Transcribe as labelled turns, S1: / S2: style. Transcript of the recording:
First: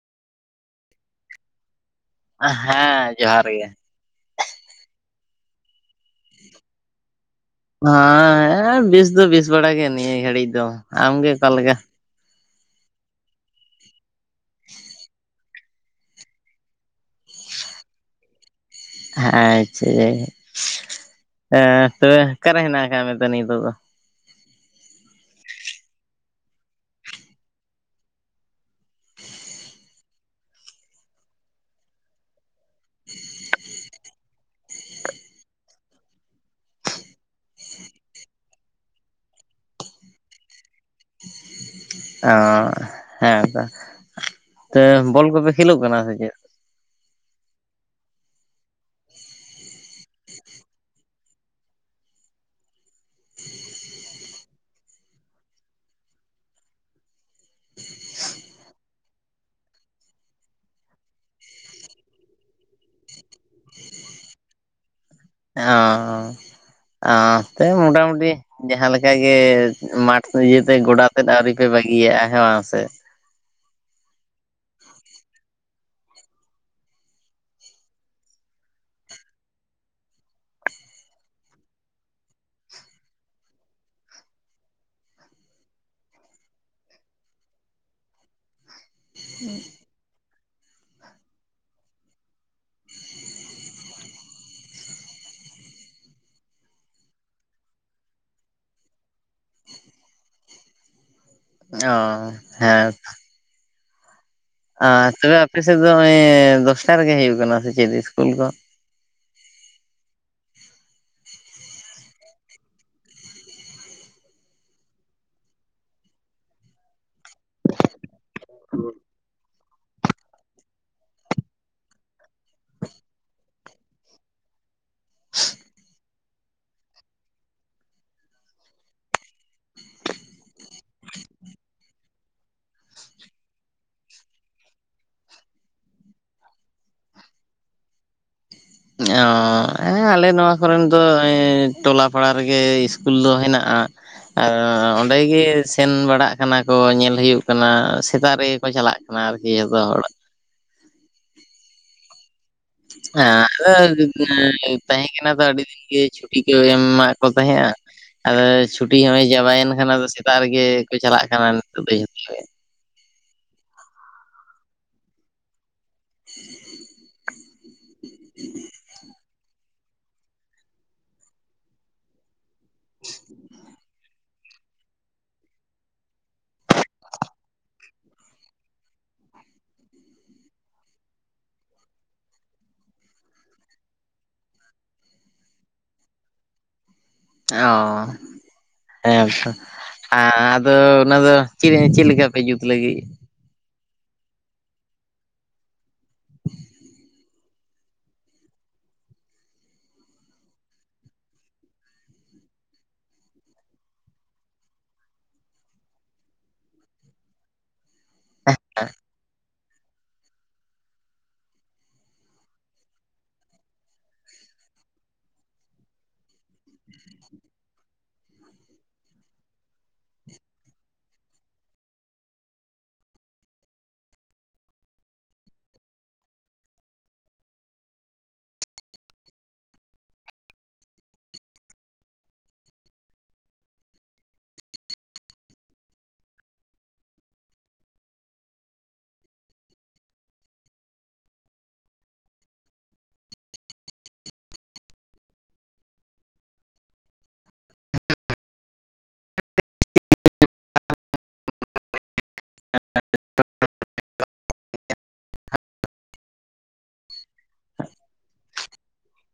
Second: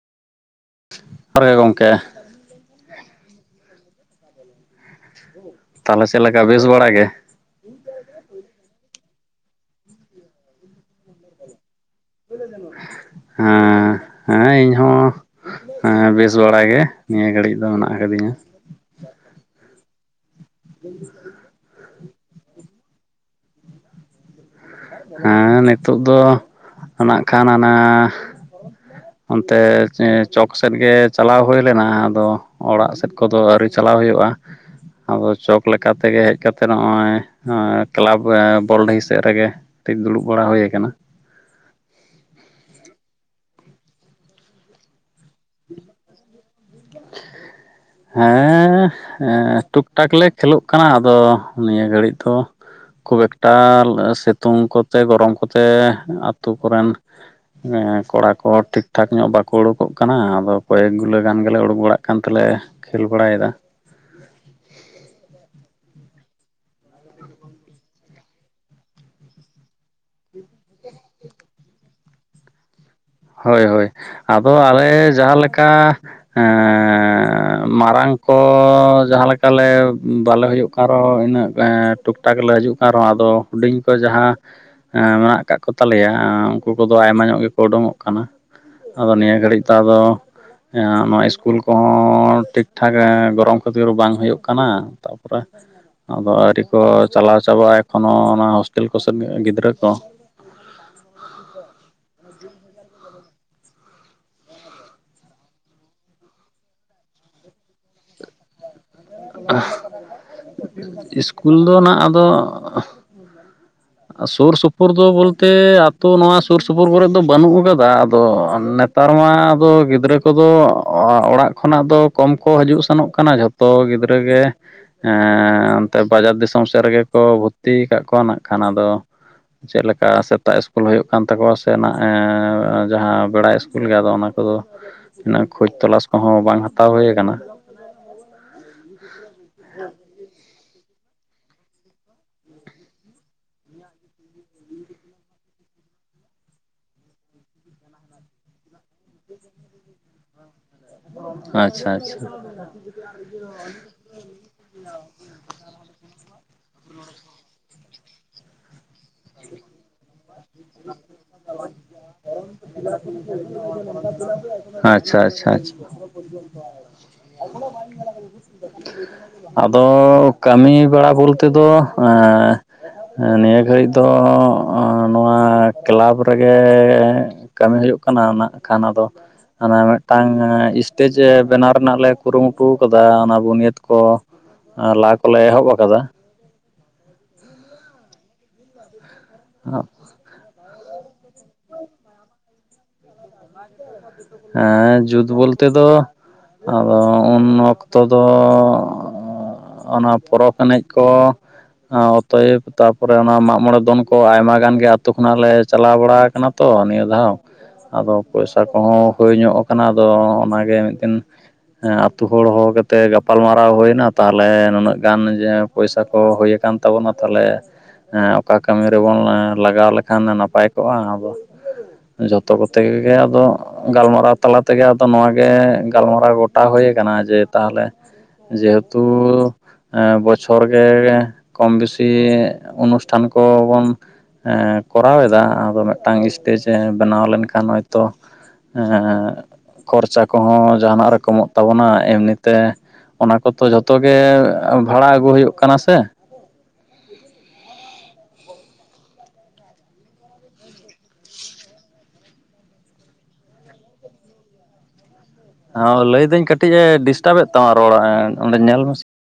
S1: ᱚᱠᱟᱨᱮ ᱜᱚᱝᱠᱮ
S2: ᱦᱮᱸ ᱡᱚᱦᱟᱨ ᱜᱮ,
S1: ᱛᱟᱦᱚᱞᱮ ᱪᱮᱫ ᱞᱮᱠᱟ ᱵᱮᱥ ᱵᱟᱲᱟ ᱜᱮ?
S2: ᱦᱮᱸᱻ ᱦᱮᱸᱻ ᱵᱮᱥ ᱫᱚ ᱵᱮᱥ ᱵᱟᱲᱟ ᱜᱮ ᱱᱤᱭᱟᱹ ᱜᱷᱟᱹᱲᱤᱡ ᱫᱚ᱾ ᱟᱢᱜᱮ ᱚᱠᱟᱞᱮᱠᱟ?
S1: ᱦᱮᱸ ᱦᱮᱸ ᱤᱧ ᱦᱚᱸ ᱦᱮᱸ ᱵᱮᱥ ᱵᱟᱲᱟ ᱜᱮ ᱱᱤᱭᱟᱹ ᱜᱷᱟᱹᱲᱤᱡ ᱫᱚ ᱢᱮᱱᱟᱜ ᱟᱠᱟᱫᱤᱧᱟ᱾
S2: ᱟᱹᱪᱷᱟ ᱛᱚᱵᱮ ᱚᱠᱟᱨᱮ ᱦᱮᱱᱟᱜ ᱟᱠᱟᱫ ᱢᱮ ᱱᱤᱛᱚᱜ ᱫᱚ?
S1: ᱦᱮᱸ ᱱᱤᱛᱚᱜ ᱫᱚ ᱱᱟᱜ ᱠᱷᱟᱱ ᱦᱟᱱᱟ ᱚᱱᱛᱮ ᱪᱚᱠ ᱥᱮᱫ ᱜᱮ ᱪᱟᱞᱟᱣ ᱦᱩᱭ ᱞᱮᱱᱟ ᱟᱫᱚ ᱚᱲᱟᱜ ᱥᱮᱫ ᱠᱚᱫᱚ ᱟᱹᱣᱨᱤ ᱪᱟᱞᱟᱣ ᱦᱩᱭᱩᱜᱼᱟ ᱟᱫᱚ ᱪᱚᱠ ᱞᱮᱠᱟ ᱛᱮᱜᱮ ᱦᱮᱡ ᱠᱟᱛᱮ ᱱᱚᱜᱼᱚᱭ ᱠᱮᱞᱟᱵᱽ ᱵᱚᱞᱰᱤᱦᱤ ᱥᱮᱫ ᱨᱮᱜᱮ ᱴᱤᱡ ᱫᱩᱲᱩᱵ ᱵᱟᱲᱟ ᱦᱩᱭ ᱠᱟᱱᱟ,
S2: ᱚᱸ ᱦᱮᱸᱛᱚ ᱛᱚ ᱵᱚᱞ ᱠᱚᱯᱮ ᱠᱷᱮᱞᱳᱜ ᱠᱟᱱᱟ ᱥᱮ ᱪᱮᱫ?
S1: ᱦᱮᱸᱻ ᱦᱮᱸ ᱴᱩᱠ ᱴᱟᱠ ᱞᱮ ᱠᱷᱮᱞᱳᱜ ᱠᱟᱱᱟ ᱟᱫᱚ ᱱᱤᱭᱟᱹ ᱜᱷᱟᱹᱲᱤᱡ ᱫᱚ ᱠᱷᱩᱵᱽ ᱮᱠᱴᱟ ᱥᱤᱛᱩᱝ ᱠᱚᱛᱮ ᱜᱚᱨᱚᱢ ᱠᱚᱛᱮ ᱟᱛᱳ ᱠᱚᱨᱮᱱ ᱦᱮᱸ ᱠᱚᱲᱟ ᱠᱚ ᱴᱷᱤᱠ ᱴᱷᱟᱠ ᱧᱚᱜ ᱵᱟᱠᱚ ᱩᱲᱩᱠᱚᱜ ᱠᱟᱱᱟ ᱟᱫᱚ ᱠᱚᱭᱮᱠ ᱜᱩᱞᱟᱹ ᱜᱟᱱ ᱜᱮᱞᱮ ᱩᱰᱩᱠ ᱵᱟᱲᱟᱜ ᱠᱟᱱ ᱛᱮᱞᱮ ᱠᱷᱮᱞ ᱵᱟᱲᱟᱭᱮᱫᱟ,
S2: ᱚᱸ ᱚᱸ ᱛᱟᱹᱣ ᱢᱚᱴᱟ ᱢᱩᱴᱤ ᱡᱟᱦᱟᱸ ᱞᱮᱠᱟ ᱜᱮ ᱢᱟᱴᱷ ᱤᱭᱟᱹ ᱛᱮᱜ ᱜᱚᱰᱟ ᱛᱮᱫ ᱟᱹᱣᱨᱤ ᱯᱮ ᱵᱟᱹᱜᱤᱭᱟᱜᱼᱟ ᱦᱮᱸ ᱵᱟᱝ ᱥᱮ
S1: ᱦᱳᱭ ᱦᱳᱭ ᱟᱫᱚ ᱟᱞᱮ ᱡᱟᱦᱟᱸᱞᱮᱠᱟ ᱦᱮᱸᱻ ᱢᱟᱨᱟᱝ ᱠᱚ ᱡᱟᱦᱟᱸᱞᱮᱠᱟ ᱞᱮ ᱵᱟᱞᱮ ᱦᱩᱭᱩᱜ ᱟᱨᱦᱚᱸ ᱤᱱᱟᱹᱜ ᱮᱸᱜ ᱴᱩᱠᱴᱟᱠ ᱞᱮ ᱦᱤᱡᱩᱜ ᱠᱟᱱ ᱨᱮᱦᱚᱸ ᱟᱫᱚ ᱦᱩᱰᱤᱧ ᱠᱚ ᱡᱟᱦᱟᱸ ᱮᱸ ᱢᱮᱱᱟᱜ ᱟᱠᱟᱜᱽ ᱠᱚ ᱛᱟᱞᱮᱭᱟ ᱩᱱᱠᱩ ᱠᱚᱫᱚ ᱟᱭᱢᱟ ᱧᱚᱜ ᱜᱮᱠᱚ ᱩᱰᱩᱝᱠ-ᱚᱜ ᱠᱟᱱᱟ, ᱟᱫᱚ ᱱᱤᱭᱟᱹ ᱜᱷᱟᱹᱲᱤᱡ ᱛᱚ ᱟᱫᱚ ᱮᱸ ᱱᱚᱣᱟ ᱤᱥᱠᱩᱞ ᱠᱚᱦᱚᱸ ᱴᱷᱤᱠ ᱴᱷᱟᱠ ᱜᱚᱨᱚᱢ ᱠᱷᱟᱹᱛᱤᱨ ᱵᱟᱝ ᱦᱩᱭᱩᱜ ᱠᱟᱱᱟ, ᱛᱟᱨᱯᱚᱨᱮ ᱟᱫᱚ ᱟᱹᱰᱤᱣᱨᱤ ᱠᱚ ᱪᱟᱞᱟᱣ ᱪᱟᱵᱟᱜᱼᱟ ᱮᱠᱷᱚᱱᱳ ᱚᱱᱟ ᱦᱳᱥᱴᱮᱞ ᱠᱚᱥᱮᱫ ᱜᱤᱫᱽᱨᱟᱹ ᱠᱚ᱾
S2: ᱚᱸ ᱦᱮᱸᱛ᱾ ᱟᱨ ᱛᱚᱵᱮ ᱟᱯᱮᱥᱮᱫ ᱫᱚ ᱚᱸᱭᱻ ᱫᱚᱥᱴᱟ ᱨᱮᱜᱮ ᱦᱩᱭᱩᱜᱭ ᱠᱟᱱᱟ ᱥᱮ ᱪᱮᱫ ᱤᱥᱠᱩᱞ ᱠᱚ?
S1: ᱤᱥᱠᱩᱞ ᱫᱚ ᱱᱟᱜ ᱟᱫᱚ ᱥᱩᱨ ᱥᱩᱯᱩᱨ ᱫᱚ ᱵᱚᱞᱛᱮ ᱟᱹᱛᱩ ᱱᱚᱣᱟ ᱥᱩᱨ ᱥᱩᱯᱩᱨ ᱠᱚᱨᱮᱫ ᱫᱚ ᱵᱟᱹᱱᱩᱜ ᱟᱠᱟᱫᱟ ᱟᱫᱚ ᱱᱮᱛᱟᱨ ᱢᱟ ᱟᱫᱚ ᱜᱤᱫᱽᱨᱟᱹ ᱠ ᱠᱚᱫᱚ ᱚ-ᱚᱲᱟᱜ ᱠᱷᱚᱱᱟᱜ ᱫᱚ ᱠᱚᱢ ᱠᱚ ᱦᱤᱡᱩᱜ ᱥᱮᱱᱚᱜ ᱠᱟᱱᱟ ᱡᱷᱚᱛᱚ ᱜᱤᱫᱽᱨᱟᱹ ᱜᱮ ᱦᱮᱸᱻ ᱚᱱᱛᱮ ᱵᱟᱡᱟᱨ ᱫᱤᱥᱚᱢ ᱥᱮᱫ ᱨᱮᱜᱮ ᱠᱚ ᱵᱷᱚᱨᱛᱤᱣ ᱠᱟᱜ ᱠᱚᱣᱟ ᱱᱟᱜ ᱠᱷᱟᱱ ᱟᱫᱚ ᱪᱮᱫ ᱞᱮᱠᱟ ᱥᱮᱛᱟᱜ ᱤᱥᱠᱩᱞ ᱦᱩᱭᱩᱜ ᱠᱟᱱ ᱛᱟᱠᱚᱣᱟ ᱥᱮ ᱡᱟᱦᱟᱸ ᱵᱮᱲᱟ ᱤᱥᱠᱩᱞ ᱜᱮ ᱟᱫᱚ ᱚᱱᱟ ᱠᱚᱫᱚ ᱤᱱᱟᱹᱜ ᱠᱷᱳᱡᱽ ᱛᱚᱞᱟᱥ ᱠᱚᱦᱚᱸ ᱵᱟᱝ ᱦᱟᱛᱟᱣ ᱦᱩᱭ ᱟᱠᱟᱱᱟ᱾ [inaudible]
S2: ᱚᱻ ᱦᱮᱸ ᱟᱞᱮ ᱱᱚᱣᱟ ᱠᱚᱨᱮᱱ ᱫᱚ ᱮᱸ ᱴᱚᱞᱟ ᱯᱟᱲᱟ ᱨᱮᱜᱮ ᱤᱥᱠᱩᱞ ᱫᱚ ᱦᱮᱱᱟᱜᱼᱟ ᱦᱟᱸᱜ᱾ ᱟᱻ ᱚᱸᱰᱮ ᱜᱮᱤ ᱥᱮᱱ ᱵᱟᱲᱟᱜ ᱠᱟᱱᱟ ᱠᱚ ᱧᱮᱞ ᱦᱩᱭᱩᱜ ᱠᱟᱱᱟ ᱥᱮᱛᱟᱜ ᱨᱮᱜᱮ ᱠᱚ ᱪᱟᱞᱟᱜ ᱟᱢᱮ ᱟᱟᱨᱠᱤ ᱫᱚ ᱚᱲ᱾
S1: ᱟᱪᱷᱟ ᱟᱪᱪᱷᱟ᱾
S2: ᱦᱮᱸ ᱟᱫᱚ ᱟᱹᱰᱤ ᱫᱤᱱ ᱛᱟᱦᱮᱸ ᱠᱟᱱᱟ ᱛᱚ ᱟᱹᱰᱤ ᱫᱤᱱ ᱜᱮ ᱪᱷᱚ ᱪᱷᱩᱴᱤ ᱠᱚ ᱮᱢ ᱢᱟᱫ ᱠᱚ ᱛᱟᱦᱮᱸᱜᱼᱟ, ᱟᱫᱚᱟᱫᱚ ᱪᱷᱩᱴᱤ ᱦᱚᱸ-ᱚᱭ ᱪᱟᱵᱟᱭᱮᱱ ᱠᱷᱟᱱ ᱟᱫᱚ- ᱛᱟᱜ ᱨᱮᱜᱮ ᱠᱚ ᱪᱟᱞᱟᱜ ᱠᱟᱱᱟ ᱱᱤᱛᱚᱜ ᱫᱚ ᱡᱷᱚᱛᱚ ᱜᱮ᱾
S1: [inaudible] ᱟᱪᱪᱷᱟ ᱟᱪᱪᱷᱟ ᱟᱪᱪᱷᱟ᱾ [inaudible] ᱟᱫᱚ ᱠᱟᱹᱢᱤ ᱵᱟᱲᱟ ᱵᱚᱞᱛᱮ ᱫᱚ ᱮᱸ ᱱᱤᱭᱟᱹ ᱜᱷᱟᱹᱲᱤᱡ ᱫᱚ ᱚ ᱚ ᱱᱚᱣᱟ ᱟᱸ ᱠᱮᱞᱟᱵᱽ ᱨᱮᱜᱮ ᱠᱟᱹᱢᱤ ᱦᱩᱭᱩᱜ ᱠᱟᱱᱟ ᱱᱟᱜ ᱠᱷᱟᱱ ᱟᱫᱚ ᱦᱟᱱᱟ ᱢᱤᱫᱴᱟᱝ ᱤᱥᱴᱮᱡ ᱵᱮᱱᱟᱣ ᱨᱮᱱᱟᱜ ᱞᱮ ᱠᱩᱨᱩᱢᱩᱴᱩᱣ ᱟᱠᱟᱫᱟ ᱚᱱᱟ ᱵᱩᱱᱭᱟᱹᱫ ᱠᱚ ᱟ ᱞᱟ ᱠᱚᱞᱮ ᱮᱦᱚᱵ ᱟᱠᱟᱫᱟ᱾
S2: ᱚ ᱦᱮᱸ ᱛᱚ᱾
S1: [inaudible]
S2: ᱟᱫᱚ ᱚᱱᱟ ᱫᱚ ᱠᱤᱡᱟᱱᱤ ᱪᱮᱫ ᱞᱮᱠᱟ ᱯᱮ ᱡᱩᱛ ᱞᱟᱹᱜᱤᱫ?
S1: ᱮᱸ ᱡᱩᱛ ᱵᱚᱞᱛᱮ ᱫᱚ ᱟᱫᱚ ᱩᱱ ᱚᱠᱛᱚ ᱫᱚ ᱚᱱᱟ ᱯᱚᱨᱚᱵᱽ ᱮᱱᱮᱡ ᱠᱚ ᱟ ᱚᱛᱚᱭᱮᱵ ᱛᱟᱯᱚᱨᱮ ᱚᱱᱟ ᱢᱟᱜ ᱢᱚᱬᱮ ᱫᱚᱱ ᱠᱚ ᱟᱭᱢᱟ ᱜᱟᱱ ᱜᱮ ᱟᱛᱳ ᱠᱷᱚᱱᱟᱜ ᱞᱮ ᱪᱟᱞᱟᱣ ᱵᱟᱲᱟᱣ ᱟᱠᱟᱱᱟ᱾ ᱛᱚ ᱱᱤᱭᱟᱹ ᱫᱷᱟᱣ᱾ ᱟᱫᱚ ᱯᱚᱭᱥᱟ ᱠᱚᱦᱚᱸ ᱦᱳᱭ ᱧᱚᱜ ᱠᱟᱱᱟ ᱟᱫᱚ ᱚᱱᱟᱜᱮ ᱢᱤᱫ ᱫᱤᱱ ᱦᱮᱸ ᱟᱛᱩ ᱦᱚᱲ ᱦᱚᱦᱚ ᱠᱟᱛᱮᱫ ᱜᱟᱯᱟᱞᱢᱟᱨᱟᱣ ᱦᱩᱭᱱᱟ ᱛᱟᱦᱚᱞᱮ ᱱᱩᱱᱟᱹᱜ ᱜᱟᱱ ᱡᱮ ᱯᱚᱭᱥᱟ ᱠᱚ ᱦᱩᱭ ᱟᱠᱟᱱ ᱛᱟᱵᱚᱱᱟ ᱛᱟᱞᱦᱮ ᱮᱸ ᱚᱠᱟ ᱠᱟᱹᱢᱤ ᱨᱮᱵᱚᱱ ᱞᱟᱜᱟᱣ ᱞᱮᱠᱷᱟᱱ ᱫᱚ ᱱᱟᱯᱟᱭ ᱠᱚᱜᱼᱟ᱾ ᱟᱫᱚ ᱡᱷᱚᱛᱚ ᱠᱚᱛᱮ ᱠᱚᱜᱮ ᱟᱫᱚ ᱜᱟᱞᱢᱟᱨᱟᱣ ᱛᱟᱞᱟ ᱛᱮᱜᱮ ᱟᱫᱚ ᱱᱚᱣᱟ ᱜᱮ ᱜᱟᱞᱢᱟᱨᱟᱣ ᱜᱚᱴᱟ ᱦᱩᱭᱩ ᱟᱠᱟᱱᱟ ᱡᱮ ᱛᱟᱦᱚᱞᱮ ᱡᱮᱦᱮᱛᱩ ᱮᱸ ᱵᱚᱪᱷᱚᱨ ᱜᱮ ᱠᱚᱢ ᱵᱮᱥᱤ ᱚᱱᱩᱥᱴᱷᱟᱱ ᱠᱚ ᱵᱚᱱ ᱮᱸ ᱠᱚᱨᱟᱣ ᱮᱫᱟ ᱟᱫᱚ ᱢᱤᱫᱴᱟᱝ ᱥᱴᱮᱡ ᱮ ᱵᱮᱱᱟᱣ ᱞᱮᱱᱠᱷᱟᱱ ᱦᱚᱭᱛᱚ ᱦᱮ ᱠᱷᱚᱨᱪᱟ ᱠᱚᱦᱚᱸ ᱡᱟᱦᱟᱱᱟᱜ ᱨᱮ ᱠᱚᱢᱚᱜ ᱛᱟᱵᱚᱱᱟ ᱮᱢᱱᱤᱛᱮ ᱚᱱᱟ ᱠᱚᱛᱚ ᱡᱚᱛᱚ ᱜᱮ ᱵᱷᱟᱲᱟ ᱟᱹᱜᱩ ᱦᱩᱭᱩᱜ ᱠᱟᱱᱟ ᱥᱮ ᱾
S2: [unintelligible]
S1: ᱦᱮ ᱞᱟᱹᱭᱫᱟᱹᱧ ᱠᱟᱹᱴᱤᱡ ᱮ ᱰᱤᱥᱴᱟᱵᱮᱫ ᱛᱟᱢᱟ ᱨᱚᱲ ᱚᱸᱰᱮ ᱧᱮᱞ ᱢᱮᱥᱮ ᱾